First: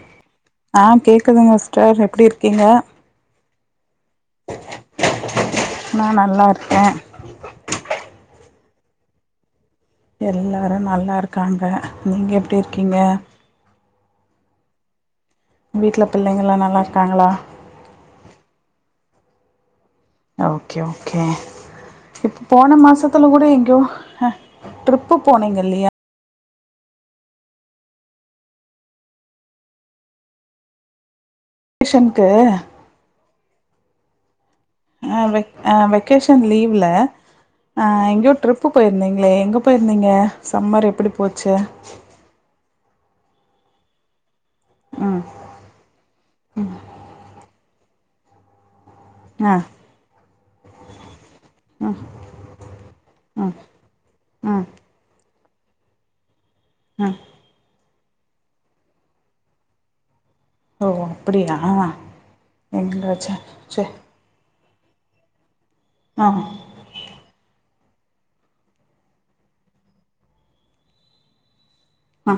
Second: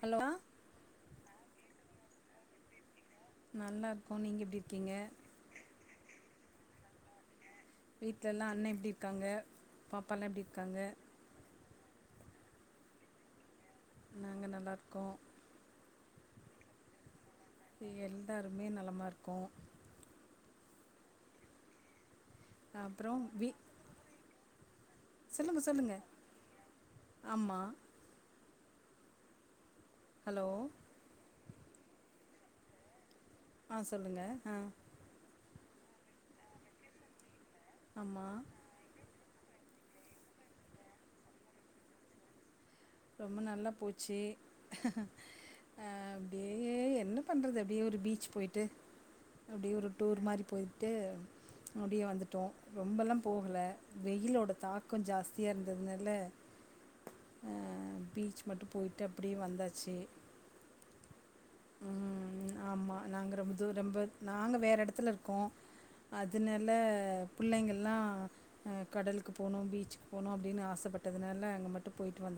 Hello ஆ கேக் குதுங்க சிஸ்டர் எப்டி இருக்கீங்க நல்லா இரு க்கோ நீங்க எப்டி இருக்கீங்க ஆ வீட்ல எல்லா அண்ண எப்டி இருக்காங்க பாப்பாலா எப்டி இருக்காங்க எல்லாரும் நல்லா இருக்காங்க நீங்க எப்டி இருக்கீங்க நாங்க நல்லா இருக்கோம் வீட்ல பிள்ளைங்களலா நல்லா இருக்காங்களா எல்லாருமே நலமா இருக்கோ ஓகே ஓகே இப்போ ஃபோன அப்றோ மாசத்துல கூட வீ எங்கயோ ஆ ட்ரிப்பு போனீங்க சொல்லுங்க இல்லையா சொல்லுங்க ஆமா ஹலோ க்கேஷன்க்கு ஆ சொல்லுங்க ஆ ஆ வெக் உ வெக்கேஷன் லீவ்ல ஆ ஆமா எங்கியோ டிரிப்பு போயிருந்திங் களே எங்க போயிருந்தீங்க சம்மர் எப்டி போச்சி ரொம்ப நல்லா போச்சி ம் ஆ அப்டே என்ன பண்றது அப்டியே ஒரு பீச் போய்ட்டு ஆ அப்டே ஒரு டூர் மாரி போயிட்டு அப்டியே வந்துட்டோம் ரொம்பல்லா போகல வெயிலோட ம் தாக்கம் ஜாஸ் தியா இருந்ததுனால ஆ பீச்சி மட்டும் போய்ட்டு அப்டே வந்தாச்சி ஓஹோ அப்படியா எங்களஜ ச எடத்துல இருக்கோ அதனால பிள்ளைங்க நா கடலுக்கு போனு பீச்சுக் போனு அப்படின்னு ஆசைப்பட்டதுனால அங்க ம ஆ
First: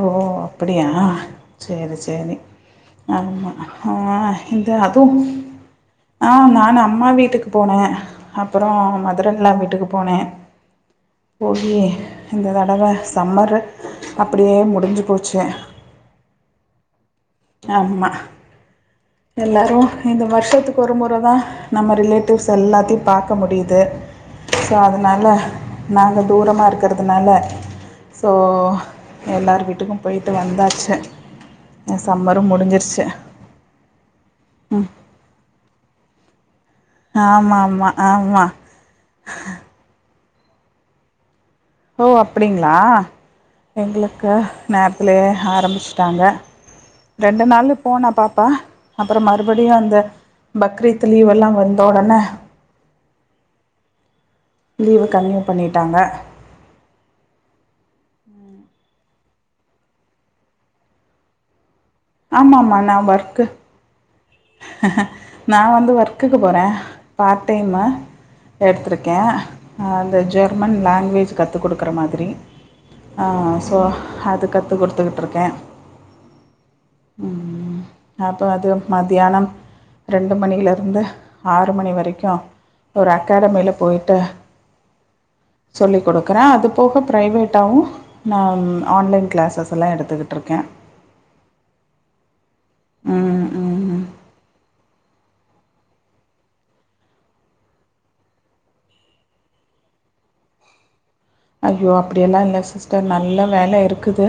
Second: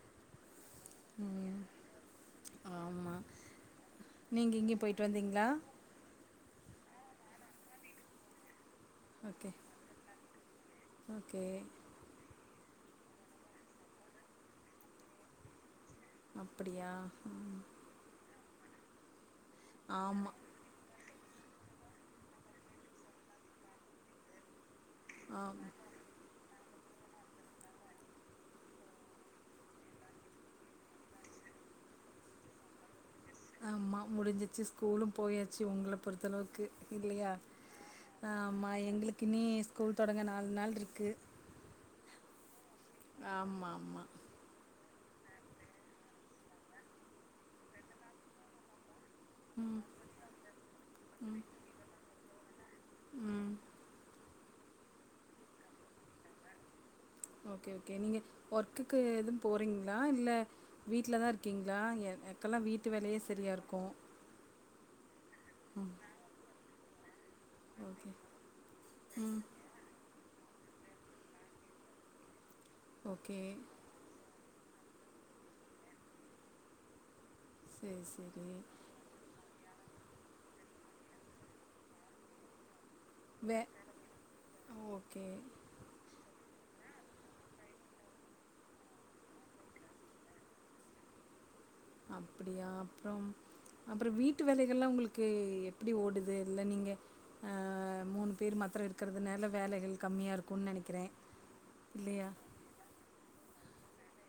ஓ அப்புடியா ம், சேரி சேரி ஆமாம் ஆமா ஆ நீங்கள் இந்த எங்கேயும் போயிட்டு அதுவு வந்தீங்களா அமா ஆமா ம்மா வீட்டுக்கு போனே அப்போ அப்புறோ ஓகே மதுரின்ல்லா வீட்டுக்கு போனே ஓகே போவிலியே இங்கதா ரவா சம்மரு அப்புடியே முடிஞ்சு போச்சே அப்புடியா ம் எல்லாரு இந்த வருஷத்துக்கு ஒருமுற ப்புற நம்ம ரிலேட்டிவ்ஸ் எல்லாத்தையு பாக்க முடியுது தோ அதனால ஆ நாங்க தூரமா இருக் கருதுனால ஸோ எல்லார் வீட்டுக்கு போய்ட்டு வந்தாச்சு எ சம்மரு முடிஞ்சிர்ச்சு ஆமா முடிஞ்சுச்சு ஸ்கூலு போயாச்சு உங்கள பொறுத்தளவுக்கு இல்லையா ஆமாம் ஆமாம் ஆமாம் ஆமா எங்ளுக்கு இனி ஸ்கூல் தொடங்கநா ரண்நாள் ருக்கு ஓ அப்படிங்க ளா ஆமா. எங்ளுக்கு மேப்புலே ஆரம்பிச்சுட்டாங்க ரெண்டு நாளு போனா பாப்பா அப்புறோ மறுபடியு அந்த பக்ரீத்து லீவெல்லா வந்த ஒடனே ம் லீவு கன்னியூ பண்ணிட்டாங்க ஓகே ஓகே நீங்க ஒர்க்குக்கு எதும் போறீங்களா இல்ல வீட்ல தா இருக்கீங் ளா எனகெல்லா வீட்டு வேலையே செரியாருக்கு நா வந்து ஒர்க்குக்கு போறே ர பாட் டைம்ம ஓகே. எடுத்துருக்கே ம். அ அந்த ஜெர்மன் லாங்குவேஜ் கத்து குடுக்குற மாதிரி ஆ ஓகே. சோ அதுக்கத் குடுத்துக்குட்டு இருக்கே சேரி சேரி மதியானம் ரெண்டு மணியிலருந்து ஆறு மணி வரைக்கு ஒரு வே அகாடமில போயிட்டு ஓகே. சொல்லி் குடுக்குறே அதுப் அது போக ப்ரைவேட்டாவு நா ஆன்லைன் கிளாஸஸ்ல்லா எடுத்துக்கிட்டுருக்கே அப்டியா அப்பறோ ம் அப்பறோ வீட்டு வேலை இதுக்கல்லா ஒங்களுக்கு எப்டி ஓடுது இல்ல நீங்க மூனு பேர் மாத்தம் இருக்குறதுனால வேலைகள் கம்மியாக இருக்கும்ன்னு நெனக்குறே அய்யோ அப்டியெல்லா இல்ல சிஸ்டர் நல்ல வேல இருக்குது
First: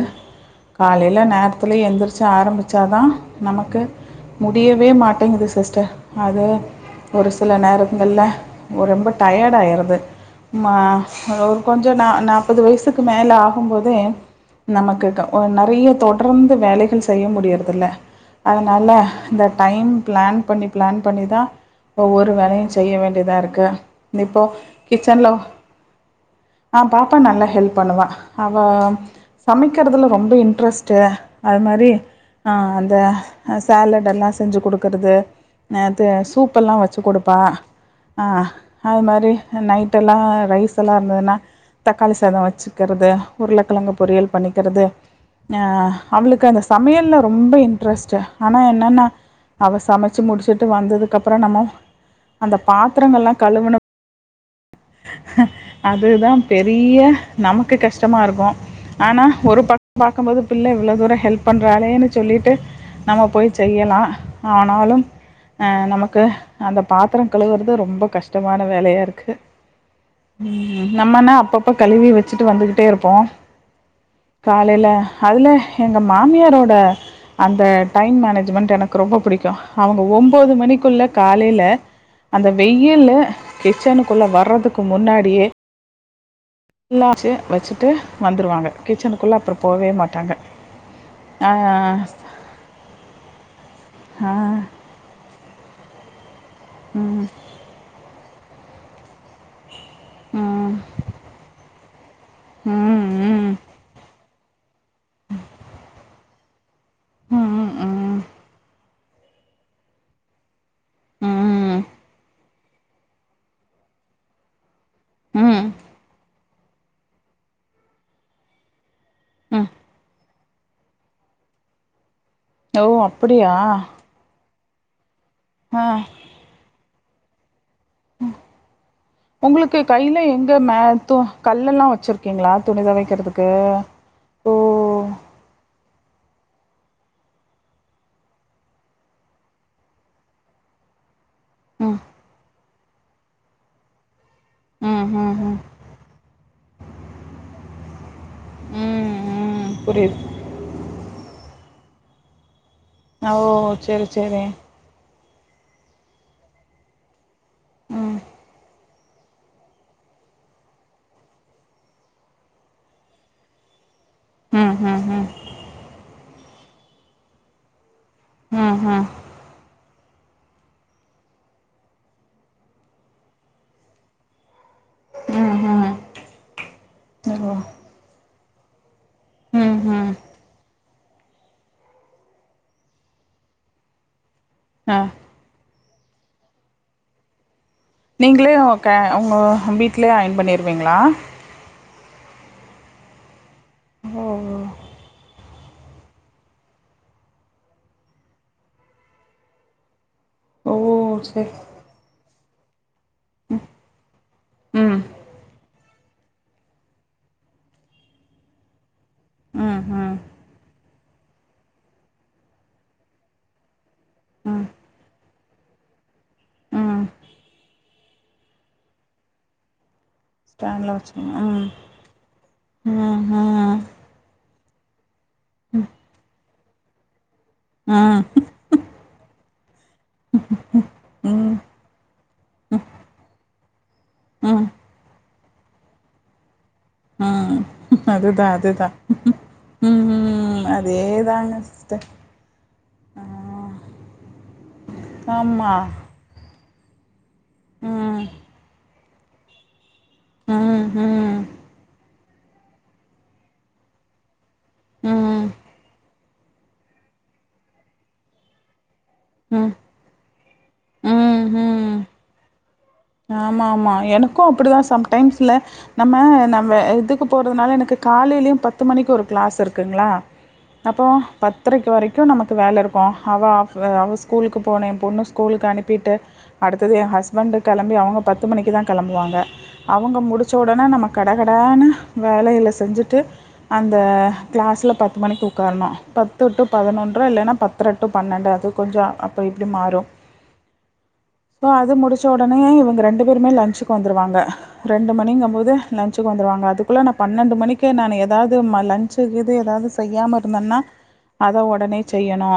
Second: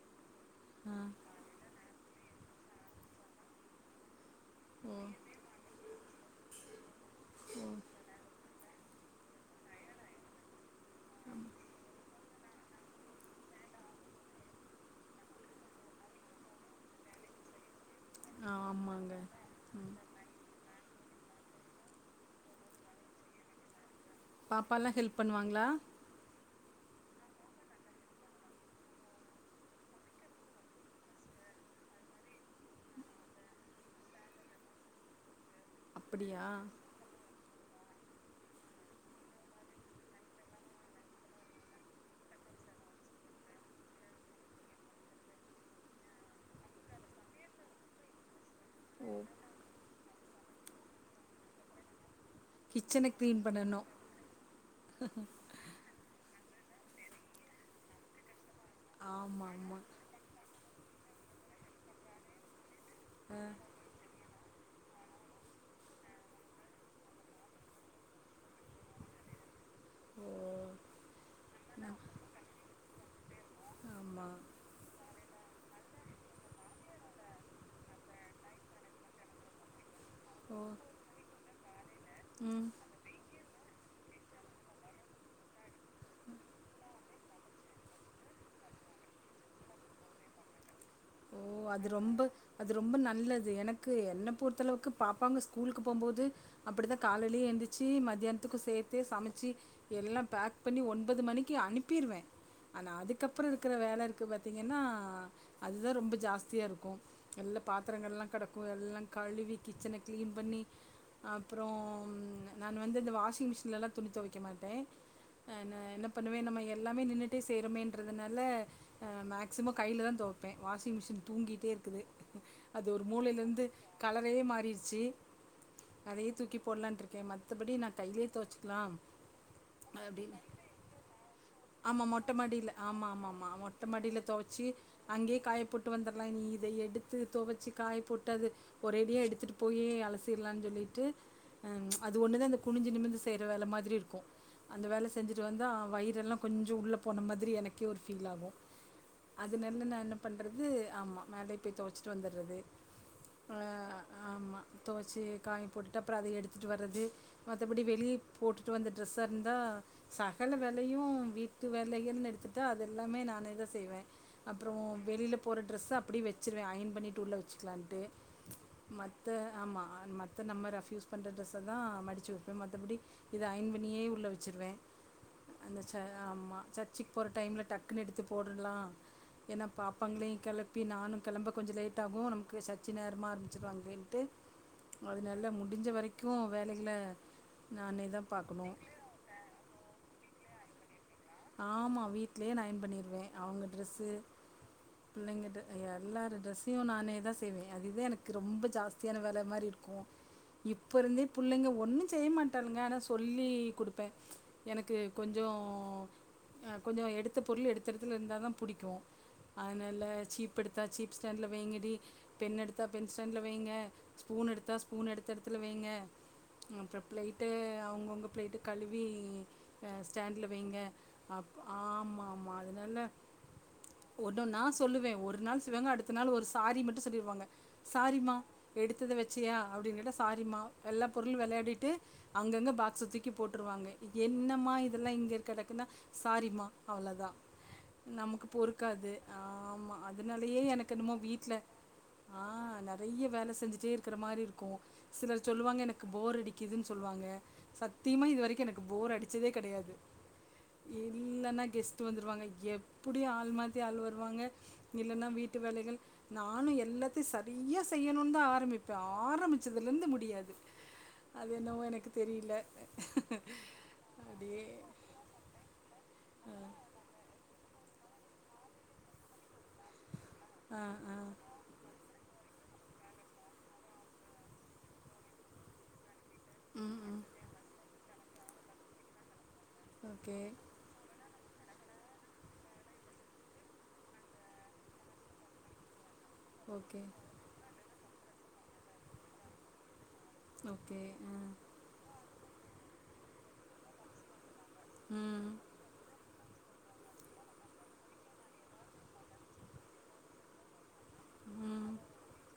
ஆ காலேல நேரத்துல எந்துரு வச்ச ஆரம்பிச்ச தா நமக்கு முடியவே ஓ மாட்டேங்குது சிஸ்டர் அது ஒரு சில ஓ நேரங்கள்ல ரொம்ப டயர்ட் ஆயிருது ம்மா ஓ கொஞ்சோ நா நாப்பது வயசுக்கு மேலே ஆகும்போதே நமக்கு நெறய தொடர்ந்து வேலைகள் செய்ய முடியறதில்ல ஆ அதனால ஆமாங்க இந்த டைம் ம் பிளான் பண்ணி பிளான் பண்ணிதா ஒவ்வொரு வேலயு செய்ய வேண்டியதா இருக்கு இப்போ பாப்பாலாம் ஹெல்ப் கிச்சன்ல பண்ணுவாங்களா ஆ பாப்பா நல்லா ஹெல்ப் பண்ணுவ அவ சமக்குறதுல ரொம்ப இன்ட்ரெஸ்ட் அது மாதிரி ஆ அந்த சாலட் எல்லா செஞ்சு குடுக்குறது நேத்து அப்படியா சூப்பெல்லா வச்சு குடுப்பா ஆ அது மாதிரி நைட் எல்லா ரைஸ் எல்லா இருந்ததுன்னா தக்காளி சாத வச்சுக்கிறது உருளக்கெழங்கு பொரியல் பண்ணிக்குறது ஆ அவளுக்கு அந்த சமையல்ல ரொம்ப இன்ட்ரெஸ்ட்டு ஆனா என்னன்னா ஓ அவ சமச்சு முடிச்சுட்டு வந்ததுக்கு அப்பறோ நம்ம அந்த கிச்சனை பாத்திரங்கள் எல்லா க்ளீன் கழுவனு பண்ணணும் அதுதா பெரிய நமக்கு கஷ்டமா இருக்கு ஆனா ஆமாம் ஒரு ஆமாம் பக்கம் பாக்கும்போது பிள்ள இவ்ளோ தூரோ ஹெல்ப் பண்றாளேன்னு சொல்லிட்டு நம்ம போய் செய்யலா ஆனாலும் ஆ நமக்கு அந்த பாத்திர கழுவுறது ரொம்ப கஷ்டமான வேலயா இருக்கு ஓ நம்மனா அப்பப்ப கழுவி வச்சுட்டு வந்துகிட்டே இருப்போ ஆமாம் காலேல அதுல எங்க மாமியாரோட அந்த டைம் மேனேஜ்மெண்ட் எனக்கு ரொம்ப புடிக்கு அவுங்க ஒம்போது ஓ மணிக்குள்ள காலேல அந்த ம் வெயிலு கிச்சனுக்குள்ள வர்றது க்கு முன்னாடியே எல்லாச்சு வச்சுட்டு வந்துருவாங்க கிச்சனுக்குள்ளே அப்பறோ போவே மாட்டாங்க ஓ அது ரொம்ப அது ரொம்ப நல்லது எனக்கு என்ன பொறுத்தளவுக்கு பாப்பாங்க ஸ்கூலுக்கு போகும்போது அப்டி தா ம் ம் காலே எந்திச்சு மதியான த்துக்கு சேத்தே சமச்சு எல்லா பேக் ம் பண்ணி ஒன்பது மணிக்கு அனுப்ப பர்வே ஆனா அதுக்கப்பற ம் இருக்கற வேல இருக்கு பாருங்க ஏன்னா அது ரொம்ப ஜாஸ்தியாக இருக்கு எல்லா பாத்திரங்கள்லா கெடக்கு எல்லா கழுவி கிச்சன க்ளீன் பண்ணி அப்றோ ம் நான் வந்து இந்த வாஷிங் மிஷின்ல்லா துணி துவைக்க மாட்டே ம் என்ன பண்ணுவே நம்ம எல்லாமே நின்னுட்டே செய்யனுமேன்றதுனால ம் மேக்சிம கையில தா தொவப்பே இப்போ வாஷிங் மிஷின் தூங்கிட்டே இருக்குது ஓ அது ஒரு மூளையில அப்படியா இருந்து கலரையே மாறி ச்சி ஆ அதயே தூக்கி போடலான் இருக்கே கே மத்தபடி நா கையிலே தொவச்சுக்லா உங்களுக்கு கையில் அப்டின்னு எங்கே மே து கல்லெல்லாம் ஆமா மொட்ட வச்சுருக்கீங்களா மாடியில துணி ஆமா ஆமா துவைக்கிறதுக்கு ஆ மொட்ட மாடியில ஓ தொவச்சு காயப்போட்டு வந்தமாறி இத எடுத்து தொவச்சு காயப்போட்டு அத ஒரேடியா எடுத்துட்டு போயி அலசிரலானு சொல்லிட்டு ச் அது ஒன்னு தா இந்த குனிஞ்சு நிமிந்து செய்ற வேலமாரி இருக்கு அந்த ம் வேல ம் செஞ்சுட்டு ம் வந்த கொஞ்ச வயிறெல்லா கொஞ்சோ உள்ளப்போன மாதிரி எனக்கே ஃபில் ஆகு ம் அது ம் இங்க நா என்ன புரியுது பண்றது ஆமா மேலே போய் தெவச்சிட்டு வந்துர்றது ஓ சேரி சேரி துவச்சி காய போட்டுட்டு அப்பறோ அத எடுத்துட்டு வர்ரது மத்தபடி வெளிய ம் போட்டுட்டு வந்த ட்ரெஸ்ஸா இருந்தா சகல வேலயு வீட்டு வேலையன்னு எடுத்துகிட்டா அது எல்லாமே நானே தா செய்வே அப்றோ ம் ம் ம் வெளில போற ட்ரெஸ்ஸ அப்டியே வச்சுருவே அயன் பண்ணிட்டு உள்ள வச்சுக்கலான்ட்டு ம் ம் ம் மத்த ஆமா மத்த நம்ம ரஃப் யூஸ் பண்ற ட்ரெஸ்ஸ தா மடிச்சு வப்பே மற்றபடி இத அயன் பண்ணியே உள்ள வச்சுருவே அந்த ம் ச ஆமா சர்ச்சுக்கு போற டைம்ல்லா டக்குன்னு எடுத்து போடலா ஏன்னா ம் ம் ம் பாப்பாங்களையு கெளப்பி நானு கெளம்ப கொஞ்சோ லேட்டாகு நமக்கு சர்ச்சி நேரமாக ஆரம்பிச்சிருவாங்களேன்ட்டு ஆ அது நல்ல முடி முடிஞ்ச வரைக்கு வேலைகள நீங்களே ஒக்க ஒங்க வீட்லயே அயன் பண்ணி க்குவீங்ளா ஆமா வீட்லயே நா பண்ணிருவே அவுங்க ட்ரெஸ்ஸு ஓ பிள்ளைங்க எல்லார் ட்ரெஸ்ஸையு நானே தா செய்வே அதுதா எனக்கு ரொம்ப ஜாஸ்தியான வேல மாதிரி இருக்கு ஓ இப்ப இருந்தே சரி புள்ளைங்க ஒன்னு செய்ய மாட்டாளுங்கா ஆனா சொல்லி குடுப்பே எனக்கு ம் கொஞ்சோ கொஞ்சோ எடுத்த பொருள் எடுத்த எடத்ல இருந்தா தா புடிக்கு ம் அதனால ம் சீப் எடுத்தா சீப் ஸ்டாண்டல வய்ங்கடி பென் எடுத்தா பென் ஸ்டாண்ல்ல வய்ங்க ஸ்பூன் ம் எடுத்தா ஸ்பூன் எடுத்த எடத்துல வைங்க அப்பறோ ம் பிளைட்டு அவுங்கவுங்க பிளைட்டு கழுவி ஸ்டாண்ல் வய்ங்க ஸ்டாண்ட்ல வச்சுருங்க ம் ஆமா ஆமா ஆதனால ம் ஓட நா சொல்லுவே ஒரு நாள் சிவங்க அடுத்த நாள் ஒரு ச சாரி மட்டு சொல்லிடுவாங்க ம் சாரிமா எடுத்தத வச்ச சியா அப்டின்னுட்டு சாரிம்மா எல்லா பொருளு ம் ம் வெளயாடிட்டு அங்கங்கே பாக்ச தூக்கி போட்டு ருவாங்க ம் என்னம்மா இதெல்லா இங்க இரு கடைக்குன சாரிம்மா அவ்ளதா ம் அதுதா நமக்கு அதுதா பொறுக்காது ஆமா ம் அதனாலயே ம் எனக்கு என்னமோ அதேதாங்க வீட்ல சிஸ்டர் ஆ ஆ நெறய வேல செஞ்சுட்டே இருக்குற மாரி இருக்கு சிலர் ஆமா சொல்லுவாங்க எனக்கு போர் அடி இதுன்னு சொல்லுவாங்க ம் சத்தியமா இது வரைக்கு எனக்கு போர் அடுச்சதே கெடயாது ம் ம் இல்லனா கெஸ்ட்டு வந்து வருவாங்க எப்டி ஆள் மாத்தி ஆள் வருவாங்க இல்லன்னா ம் வீட்டு வேலைகள் நானு எல்லாத்தையு சரிய்யா செய்யணுனு தா ஆரம்பிப்பே இப்போ ம் ஆரம்பிச்சதுல இருந்து முடியாது ம் அது என்னவோ ம் எனக்கு தெரியல ஆமா ஆமா எனக்கு அப்படியே அப்டிதா சம்டைம்ஸ்ல நம்ம நம்ம இதுக்கு போறதுனால எனக்கு காலேலயு பத்து மணிக்கு ஒரு க்ளாஸ் இருக்குங்களா ஆ அப்போ ஆ பத்ரைக்கு வரைக்கு நமக்கு க்கு வேல இருக்கு அவ அவ அவ ஸ்கூலுக்கு போனே எ பொண்ணு ஸ்கூலுக்கு அனுப்பிட்டு அடுத்தது ம் எ ம் ஹஸ்பண்ட்டுக்கு அவுங்க பத்து மணிக்கு தா கெளம்புவாங்க அவுங்க ஓகே முடிச்ச ஒடனே நம்ம கடை கடகடானு வேலைகள செஞ்சுட்டு அந்த கிளாஸ்ல பத்து மணிக்கு ஒக்காரணு பத் ட்டு ஓகே பதினொன்ற இல்லன்னா பத்தர டு பன்னெண்டு அது கொஞ்சோ அப்ப இப்டி மாறு ஓகே ஆ சச் ஒடனே இவுங்க ரெண்டு பேருமே லஞ்சுக்கு வந்துருவாங்க ரெண்டு ம் மணிங்கும் போது லன்ச் வந்ருவாங்க அதுக்குள்ள நா பன்னென்டு மணிக்கு நானு எதாவ்து ம லன்ச்சு இது செய்யாம இருந்தன்னா அத ம் ஒடனே செய்யனு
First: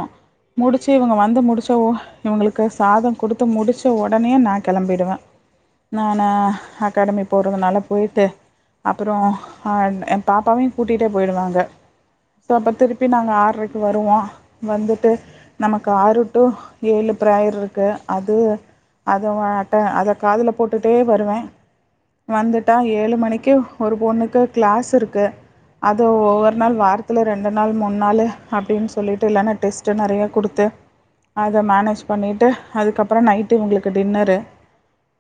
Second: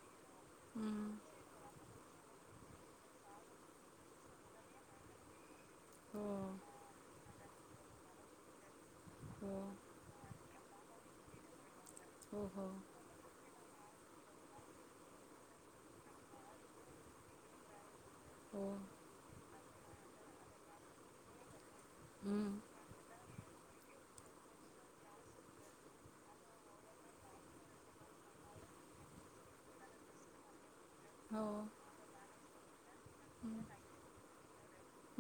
முடுச்சு ம் இவுங்க வந்து முடுச்ச ஓ இவுங்களுக்கு சாதோ குடுத்து முடுச்ச ஒடனே நா கெளம்பிடுவே ஓ நானு அகாடமிக போறதுனால போயிட்டு அப்பறோ ஓ ஆ எ பாப்பாவையு கூட்டிட்டே போயிடுவாங்க சோ ஓஹோ அப்ப திருப்பி நாங்க ஆரைக் வருவோ வந்துட்டு நமக்கு ஆறு டு ஏழு பிரேயர் இருக்கு அது ஓ அத் அட்ட அத காதுல போட்டுட்டே வருவே ம் வந்துட்டா ஏழு மணிக்கு ஒரு பொண்ணுக்கு க்ளாஸ் இருக்கு அது ஒவ்வொரு நாள் வாரத்ல ரெண்டு நாள் மூனு நாள் அப்டின்னு சொல்லிட்டு இல்லன்னா டெஸ்டு நெறயா குடுத்து ஓ அத மேனேஜ் பண்ணிட்டு அதுக்கப்றோ நைட்டு இவுங்களுக்கு க்கு டின்னரு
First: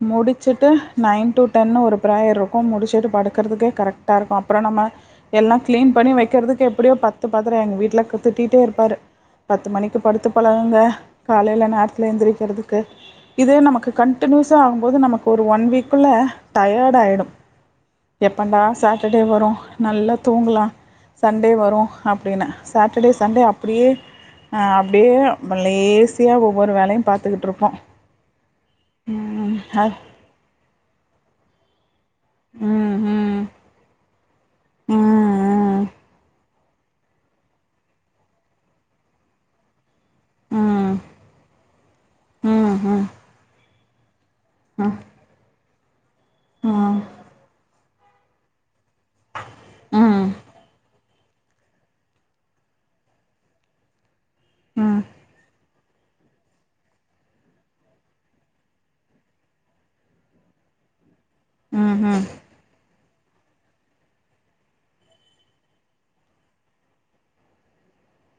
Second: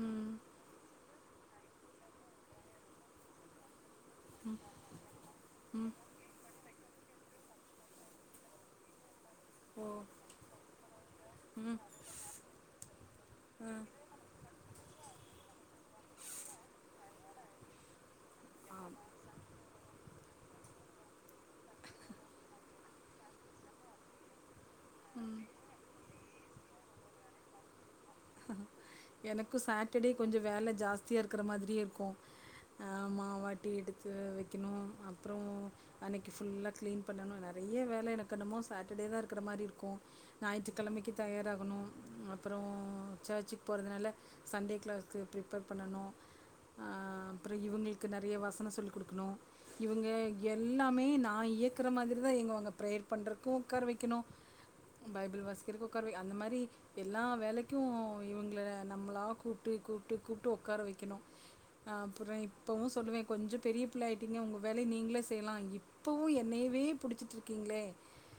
ம் முடுச்சுட்டு நைன் டு டென் ஒரு பிரேயர் இருக்கு முடிச்சுட்டு படுக்குறதுக்கு கரெக்டா இருக்கு அப்றோ நம்ம எல்லா ம் க்ளீன் பண்ணி வைக்கிறதுக்கே அப்டியோ பத்து பாத்திரம் எங்க வீட்ல குத்துட்டிட்டே இருப்பாரு பத்து ஓ மணிக்கு படுத்து பழகுங்க காலையில் ம் நேரத்துல எந்திரிக்குறதுக்கு நமக்கு கண்டிநியூஸா ஆகும்போது நமக்கு ஒரு ஒன் வீக்குள்ள டயடு ஆயிடும் எப்பன்டா சட்டர்டே வரும் நல்ல தூங்கலாம் சண்டே வரும் அப்டினு சட்டர்டே சண்டே அப்டியே அப்டியே லேசியா ஒவ்வொரு வேலையும் பாத்துகிட்டு இருப்போம் எனக்கு ம். அ சட்டர்டே கொஞ்சம் வேலை ஜாஸ்தியா இருக்கிற மாதிரியே இருக்கும் ம் அ மாவு ம் ஆட்டி எடுத்து வை வைக்கனு ம் அப்றோ ம் அன்னைக்கு ஃபுல்லா க்ளீன் பண்ணணும் நெறைய வேலை எனக்கு என்னமோ சட்டர்டே தா இருக்கிற மாரி இருக்கும் ம் ஞாயிற்றுக்கிழமைக்கு ம் தயாராகணும் ம் ம் ம் ம் அப்றோ ம் போறதுனால சண்டே கிளஸ்க்கு ப்ரிப்பர் பண்ணணு ஆ அப்றோ இவங் நெறைய வாசன சொல் குடுக்கணும் இவங்க ம்ஹும் எல்லாமே நா நா இயக்குற மாரிதான் எங்க அவங்க ப்ரேயர் பண்றக்கு உக்கார வைக்கணும் ம் பைபில் வாசிக் உக்கார வை அந்த மாரி எல்லா வேலைக்கு இவங்கள நம்ளா கூப்பிட்டு கூப்பிட்டு கூப்பிட்டு உக்கார வைக்கணும் அ ம் அப்றோ இப்பவும் சொல்லுவேன் கொஞ்சம் பெரிய பிள்ளை ஆகிட்டிங்க உங்க வேலைய நீங்களே செய்யலாம் இப்போவும் என்னவே பிடிச்சிட்டு இருக்கீங்களே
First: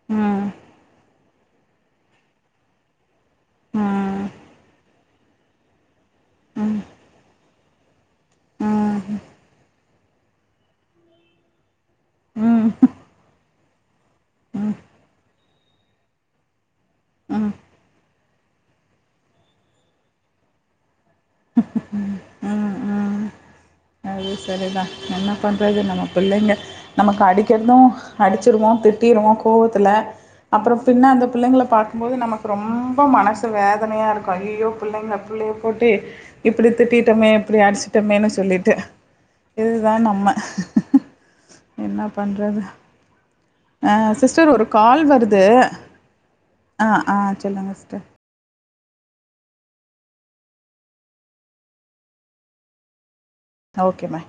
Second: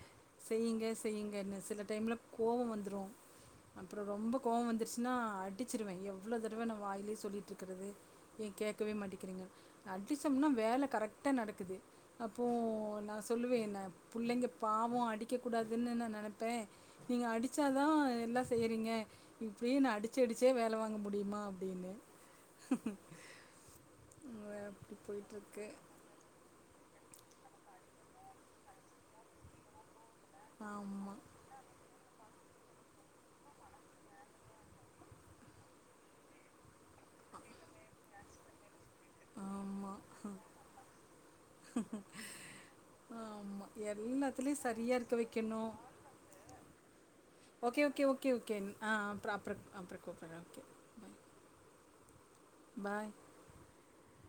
ம் செய்யுங்க செய்யுங்க என் சில டைமில கோபம் வந்துடும் அப்றோ ரொம்ப கோவம் வந்துருச்சுனா அடிச்சிருவேன் எவ்வளோ தடவை நான் வாயிலே சொல்லிட்டு இருக்கறிது ஏ கேட்கவே மாட்டேங்கிறீங்க அடிச்சோம்னா வேலை கரெக்டாக நடக்குது அப்போ ம் நா சொல்லுவேன் நா பிள்ளைங்க பாவம் அடிக்க கூடாதுன்னு நா நினைப்பேன் நீங்க ம் ம் அடிச்சா தா எல்லா செய்றீங்க இப்படியே நா அடிச்சடிச்சே வேலை வாங் முடியுமா அப்டின்னு ம் ம் அது சரிதா என்ன பண்றது நம்ம பிள்ளைங்க நமக்கு அடி க்கது அடிச்சிருவோ திட்டிருவோ கோவத்துல அப்புறோ பின்ன ஆமாம் அந்த பிள்ளைங்கள பாரக்கும்போது நமக்கு ரொம்ப மனசு வேதனையா இருக்கு ஐயோ பிள்ளைங்கள பிள்ளைய போட்டு இப்டி திட்டிட்டோமே இப்டி அடிச்சிட்டோமேன்னு சொல்லிட்டு இதுதா ஆமாம் நம்ம என்ன பண்றது ஆமாம் அ சிஸ்டர் எல்லாத்துலேயும் ஒரு சரியாக கால் இருக்க வருது வைக்கணும் அ ஆ சொல்லுங்க okay okay sister okay okay ஆ அ அப்புறோ அப்ரோ அப்ரோ கூப்பரே அப்ரோ ஓகே பாய் ஓகே பாய்